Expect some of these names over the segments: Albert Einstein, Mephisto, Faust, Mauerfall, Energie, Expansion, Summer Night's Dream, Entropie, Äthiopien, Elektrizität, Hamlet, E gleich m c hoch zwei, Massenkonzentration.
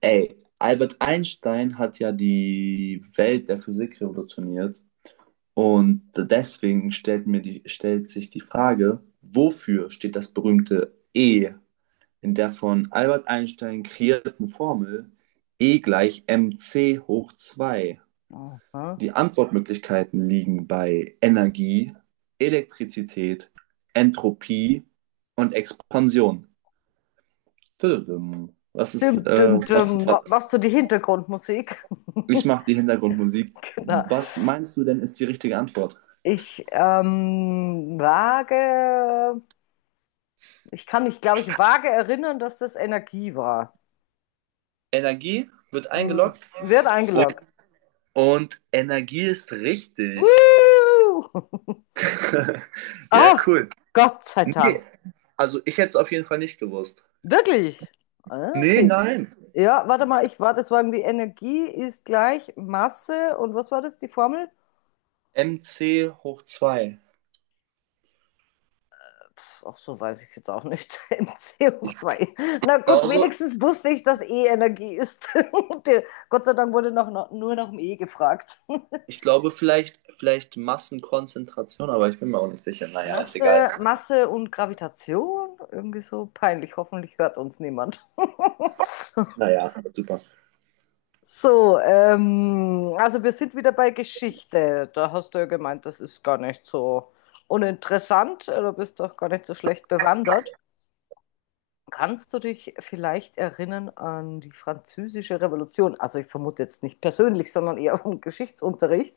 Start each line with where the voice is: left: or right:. right: Ey, Albert Einstein hat ja die Welt der Physik revolutioniert, und deswegen stellt sich die Frage, wofür steht das berühmte E in der von Albert Einstein kreierten Formel E gleich m c hoch zwei?
left: Aha.
right: Die Antwortmöglichkeiten liegen bei Energie, Elektrizität, Entropie und Expansion. Tudum. Was ist,
left: Dim, dim, dim.
right: was?
left: Machst du die Hintergrundmusik?
right: Ich mache die Hintergrundmusik.
left: Genau.
right: Was meinst du denn, ist die richtige Antwort?
left: Ich ähm, wage, ich kann mich, glaube ich, vage erinnern, dass das Energie war.
right: Energie wird
left: Hm.
right: eingeloggt.
left: Wird
right: Und,
left: eingeloggt.
right: und Energie ist richtig.
left: Woo!
right: Ja,
left: Ach,
right: cool.
left: Gott sei
right: Nee,
left: Dank.
right: also ich hätte es auf jeden Fall nicht gewusst.
left: Wirklich? Ah,
right: Nee,
left: okay.
right: nein.
left: Ja, warte mal, das war irgendwie Energie ist gleich Masse und was war das, die Formel?
right: MC hoch 2.
left: Auch so, weiß ich jetzt auch nicht. M C hoch
right: Ich
left: zwei. Na gut,
right: glaube,
left: wenigstens wusste ich, dass E Energie ist. der- Gott sei Dank wurde nur nach dem E gefragt.
right: ich glaube vielleicht Massenkonzentration, aber ich bin mir auch nicht sicher. Naja, ist egal.
left: Masse, Masse und Gravitation? Irgendwie so peinlich. Hoffentlich hört uns niemand.
right: Naja, super.
left: So, also wir sind wieder bei Geschichte. Da hast du ja gemeint, das ist gar nicht so uninteressant. Du bist doch gar nicht so schlecht bewandert. Kannst du dich vielleicht erinnern an die Französische Revolution? Also ich vermute jetzt nicht persönlich, sondern eher vom Geschichtsunterricht.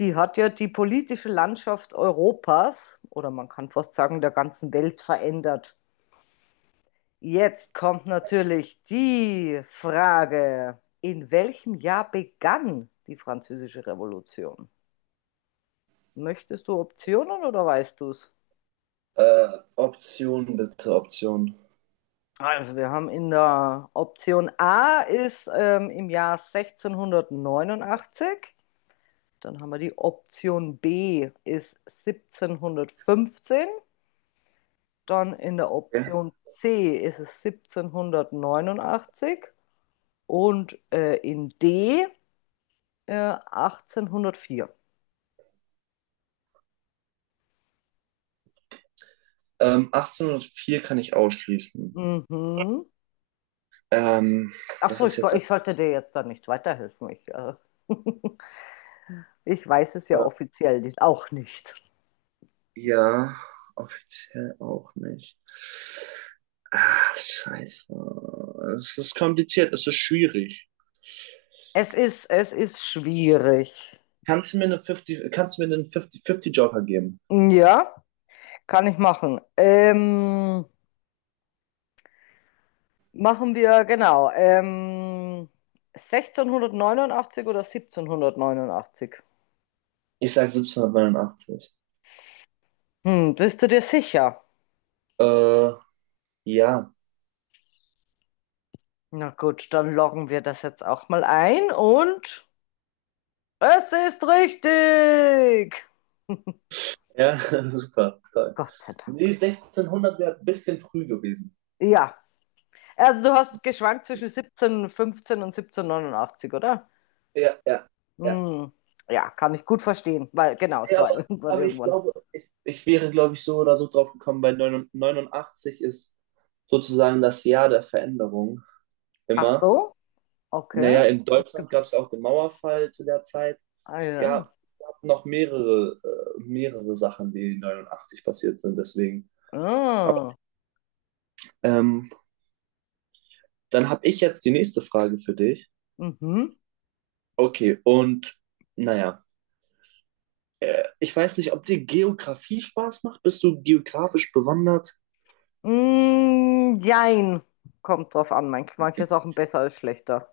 left: Die hat ja die politische Landschaft Europas oder man kann fast sagen der ganzen Welt verändert. Jetzt kommt natürlich die Frage, in welchem Jahr begann die Französische Revolution? Möchtest du Optionen oder weißt du es?
right: Option bitte, Option.
left: Also wir haben in der Option A ist im Jahr 1689. Dann haben wir die Option B ist 1715. Dann in der
right: Ja.
left: Option C ist es 1789 und in D 1804.
right: 1804 kann ich ausschließen.
left: Mhm.
right: Ähm,
left: Ach
right: Das
left: so,
right: ist jetzt ein
left: ich sollte dir jetzt da nicht weiterhelfen. Ich weiß es ja offiziell nicht, auch nicht.
right: Bier. Offiziell auch nicht. Ah, scheiße. Es ist kompliziert, es ist schwierig.
left: Es ist schwierig.
right: Kannst du mir einen 50/50 Joker geben?
left: Ja, kann ich machen. Machen wir, genau, 1689 oder 1789?
right: Ich sag 1789.
left: Bist du dir sicher?
right: Äh, ja.
left: Na gut, dann loggen wir das jetzt auch mal ein und es ist richtig!
right: Ja, super. Toll.
left: Gott sei
right: Nee,
left: Dank.
right: 1600 wäre ein bisschen früh gewesen.
left: Ja, also du hast geschwankt zwischen 1715 und 1789, oder?
right: Ja, ja, ja.
left: Hm, ja, kann ich gut verstehen, weil genau, es
right: Ja,
left: war
right: aber,
left: irgendwann,
right: aber ich
left: irgendwann.
right: glaube, ich wäre, glaube ich, so oder so drauf gekommen, weil 89 ist sozusagen das Jahr der Veränderung
left: Ach
right: immer.
left: so, okay.
right: Naja, in Deutschland gab es auch den Mauerfall zu der Zeit.
left: Ah
right: Es
left: ja.
right: gab, es gab noch mehrere Sachen, die 89 passiert sind, deswegen. Aber,
left: Ah.
right: ähm, dann habe ich jetzt die nächste Frage für dich.
left: Mhm.
right: Okay, und naja, ich weiß nicht, ob dir Geografie Spaß macht. Bist du geografisch bewandert?
left: Mm, jein. Kommt drauf an. Manche Sachen besser als schlechter.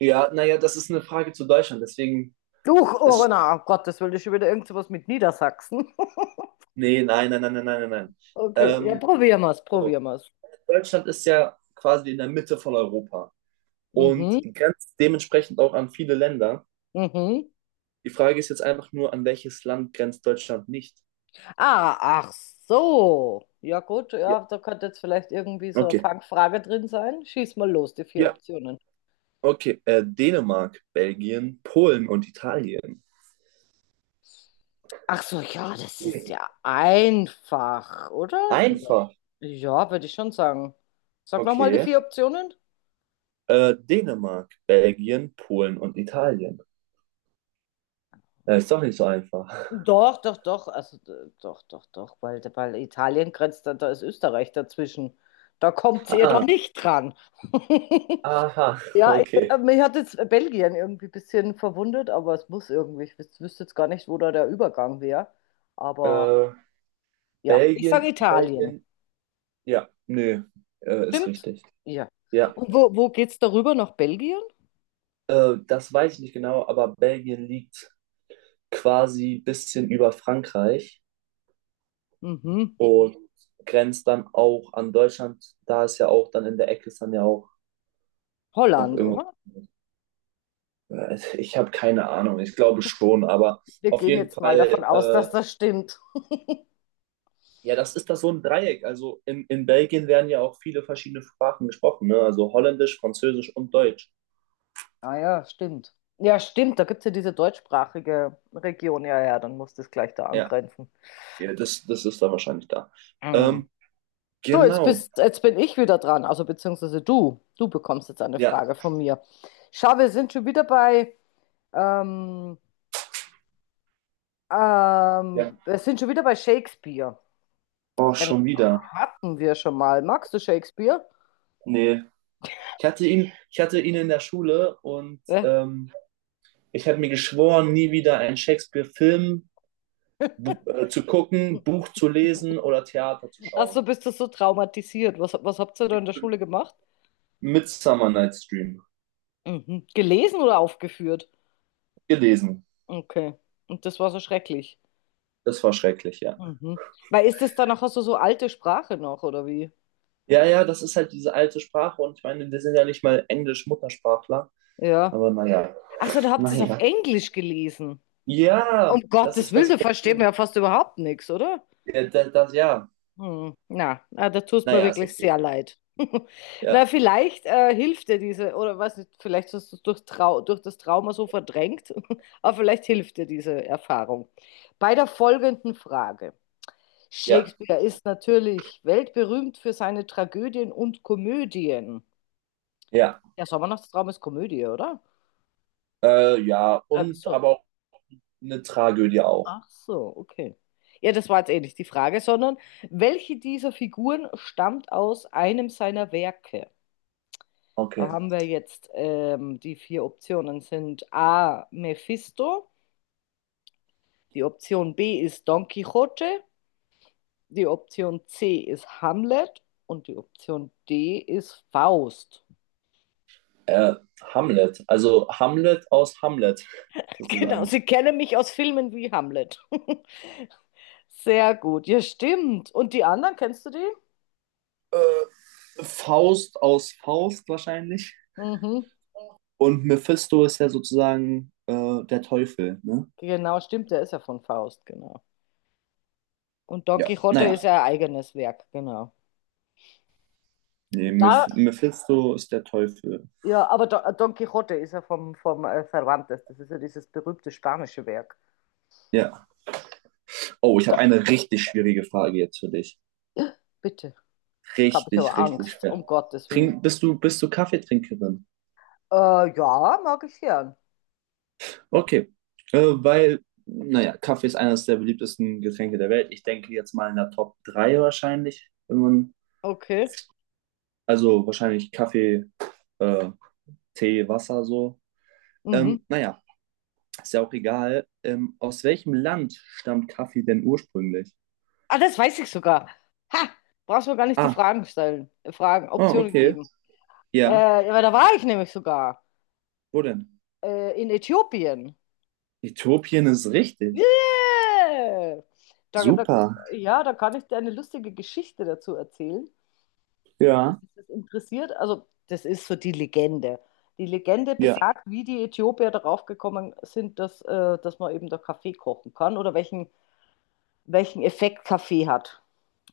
right: Ja, naja, das ist eine Frage zu Deutschland, deswegen,
left: Duch, oh
right: es,
left: na, um Gottes Willen, ist schon wieder irgend sowas mit Niedersachsen.
right: nee, nein, nein, nein, nein, nein, nein, nein.
left: Okay, ja,
right: Ähm, so,
left: probieren wir es.
right: Deutschland ist ja quasi in der Mitte von Europa und
left: Mhm,
right: grenzt dementsprechend auch an viele Länder.
left: mhm.
right: Die Frage ist jetzt einfach nur, an welches Land grenzt Deutschland nicht?
left: Ah, ach so. Ja gut,
right: Ja,
left: ja, da könnte jetzt vielleicht irgendwie so eine
right: okay.
left: Fangfrage drin sein. Schieß mal los, die vier
right: Ja,
left: Optionen.
right: okay. Dänemark, Belgien, Polen und Italien.
left: Ach so, ja, das ist
right: Mhm.
left: ja einfach, oder? Ja,
right: Einfach.
left: ja, würde ich schon sagen. Sag nochmal die
right: Okay.
left: vier Optionen.
right: Dänemark, Belgien, Polen und Italien. Ist doch nicht so einfach.
left: Doch, doch, doch, also doch, doch, doch, weil Italien grenzt, da ist Österreich dazwischen. Da kommt ihr doch
right: Ah,
left: nicht dran.
right: aha,
left: Ja,
right: okay.
left: mich hat jetzt Belgien irgendwie ein bisschen verwundert, aber es muss irgendwie, ich wüsste jetzt gar nicht, wo da der Übergang wäre. Aber
right: Äh,
left: ja, ich sage
right: Belgien,
left: Italien.
right: Belgien, ja, nö, ist
left: Stimmt?
right: richtig.
left: Ja.
right: Ja,
left: Und wo, wo geht's darüber? Nach Belgien?
right: das weiß ich nicht genau, aber Belgien liegt quasi ein bisschen über Frankreich
left: Mhm.
right: und grenzt dann auch an Deutschland. Da ist ja auch dann in der Ecke ist dann ja auch noch
left: Holland,
right: irgendwas.
left: oder?
right: Ich habe keine Ahnung, ich glaube schon, aber
left: Wir
right: auf
left: gehen
right: jeden
left: jetzt mal davon
right: Fall,
left: aus, dass das stimmt.
right: ja, das ist das so ein Dreieck. Also in Belgien werden ja auch viele verschiedene Sprachen gesprochen, ne? Also Holländisch, Französisch und Deutsch.
left: Ah ja, stimmt. Ja, stimmt, da gibt es ja diese deutschsprachige Region. Ja, ja, dann muss das gleich da
right: Ja.
left: angrenzen.
right: Ja, das ist da wahrscheinlich da.
left: Mm.
right: Ähm,
left: So,
right: genau.
left: jetzt bin ich wieder dran, also beziehungsweise du. Du bekommst jetzt eine
right: Ja.
left: Frage von mir. Schau, ähm,
right: Ja.
left: wir sind schon wieder bei Shakespeare.
right: Oh,
left: Den
right: schon wieder.
left: hatten wir schon mal. Magst du Shakespeare?
right: Nee. Ich hatte ihn in der Schule, und
left: Ja.
right: ich habe mir geschworen, nie wieder einen Shakespeare-Film zu gucken, Buch zu lesen oder Theater zu
left: Ach so,
right: schauen.
left: bist du so traumatisiert? Was habt ihr da in der Schule gemacht?
right: Mit Summer Night's Dream
left: Mhm. Gelesen oder aufgeführt?
right: gelesen.
left: Okay. Und das war so schrecklich.
right: Das war schrecklich, ja.
left: Mhm. Weil ist das dann nachher so, so alte Sprache noch, oder wie?
right: Ja, ja, das ist halt diese alte Sprache, und ich meine, wir sind ja nicht mal Englisch-Muttersprachler,
left: Ja.
right: aber naja,
left: Ach so, da habt ihr es auf
right: naja.
left: Englisch gelesen. Um
right: Ja, das
left: Gottes
right: ist
left: Willen,
right: das
left: da versteht man
right: Problem.
left: ja fast überhaupt nichts, oder?
right: Ja, das, ja.
left: Hm. Na, na, da tust mir
right: Naja, ist
left: wirklich
right: okay.
left: sehr leid.
right: Ja,
left: Na, vielleicht hilft dir diese, oder weiß nicht, vielleicht hast du es durch das Trauma so verdrängt, aber vielleicht hilft dir diese Erfahrung. Bei der folgenden Frage.
right: ja,
left: Shakespeare ist natürlich weltberühmt für seine Tragödien und Komödien.
right: ja.
left: Ja, Sommernachtstraum ist Komödie, oder?
right: Ja,
left: Ach
right: und
left: so.
right: aber auch eine Tragödie auch.
left: Ach so, okay. Ja, das war jetzt eh nicht die Frage, sondern welche dieser Figuren stammt aus einem seiner Werke? Da
right: Okay.
left: haben wir jetzt die vier Optionen sind A. Mephisto, die Option B ist Don Quixote, die Option C ist Hamlet und die Option D ist Faust.
right: Äh, Hamlet. Also Hamlet aus Hamlet,
left: Genau,
right: sozusagen.
left: sie kennen mich aus Filmen wie Hamlet. Sehr gut, ja, stimmt. Und die anderen, kennst du die?
right: Äh, Faust aus Faust wahrscheinlich.
left: Mhm.
right: Und Mephisto ist ja sozusagen der Teufel, ne?
left: Genau, stimmt, der ist ja von Faust, genau. Und Don
right: Ja.
left: Quixote ist
right: Naja.
left: ja ein eigenes Werk, genau.
right: Nee,
left: Da,
right: Mephisto ist der Teufel.
left: ja, aber Don Quixote ist ja vom, vom Cervantes, das ist ja dieses berühmte spanische Werk.
right: Ja. Oh, ich
left: Da,
right: habe eine richtig schwierige Frage jetzt für dich.
left: bitte, jetzt habe ich
right: Richtig,
left: aber
right: richtig
left: Angst,
right: schwer.
left: um Gottes Willen.
right: Bist du Kaffeetrinkerin?
left: Äh, ja, mag ich gern.
right: Okay, weil, naja, Kaffee ist eines der beliebtesten Getränke der Welt. Ich denke jetzt mal in der Top 3 wahrscheinlich, wenn man,
left: Okay.
right: also wahrscheinlich Kaffee, äh, Tee, Wasser so.
left: Mhm.
right: Naja, ist ja auch egal. Aus welchem Land stammt Kaffee denn ursprünglich?
left: Ah, das weiß ich sogar. Ha, brauchst mir gar nicht die
right: Ah,
left: Fragen stellen,
right: oh,
left: Optionen
right: okay.
left: geben.
right: Ja,
left: Ja, weil da war ich nämlich sogar.
right: wo denn?
left: In Äthiopien.
right: Äthiopien ist richtig.
left: Yeah! Da, da,
right: Super.
left: ja, da kann ich dir eine lustige Geschichte dazu erzählen. Was
right: Ja,
left: ist das interessiert? Also, das ist so die Legende. Die Legende
right: ja,
left: besagt, wie die Äthiopier darauf gekommen sind, dass man eben da Kaffee kochen kann oder welchen, Effekt Kaffee hat.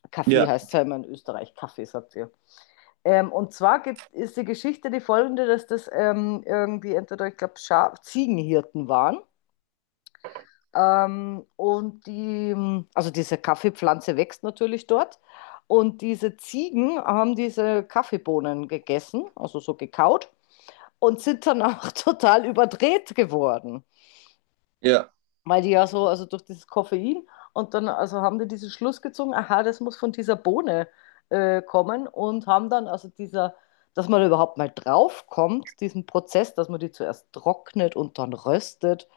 left: Kaffee
right: ja,
left: heißt ja immer in Österreich, Kaffee, sagt ihr. Und zwar ist die Geschichte die folgende, dass das irgendwie entweder, ich glaube, Ziegenhirten waren. Und also diese Kaffeepflanze wächst natürlich dort. Und diese Ziegen haben diese Kaffeebohnen gegessen, also so gekaut, und sind dann auch total überdreht geworden,
right: ja,
left: weil die ja so, also durch dieses Koffein, und dann, also haben die diesen Schluss gezogen, aha, das muss von dieser Bohne kommen, und haben dann, also dieser, dass man überhaupt mal drauf kommt, diesen Prozess, dass man die zuerst trocknet und dann röstet.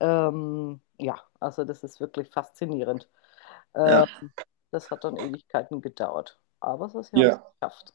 left: Ja, also das ist wirklich faszinierend. Ähm,
right: ja,
left: Das hat dann Ewigkeiten gedauert. Aber so, sie haben es
right: ja.
left: geschafft.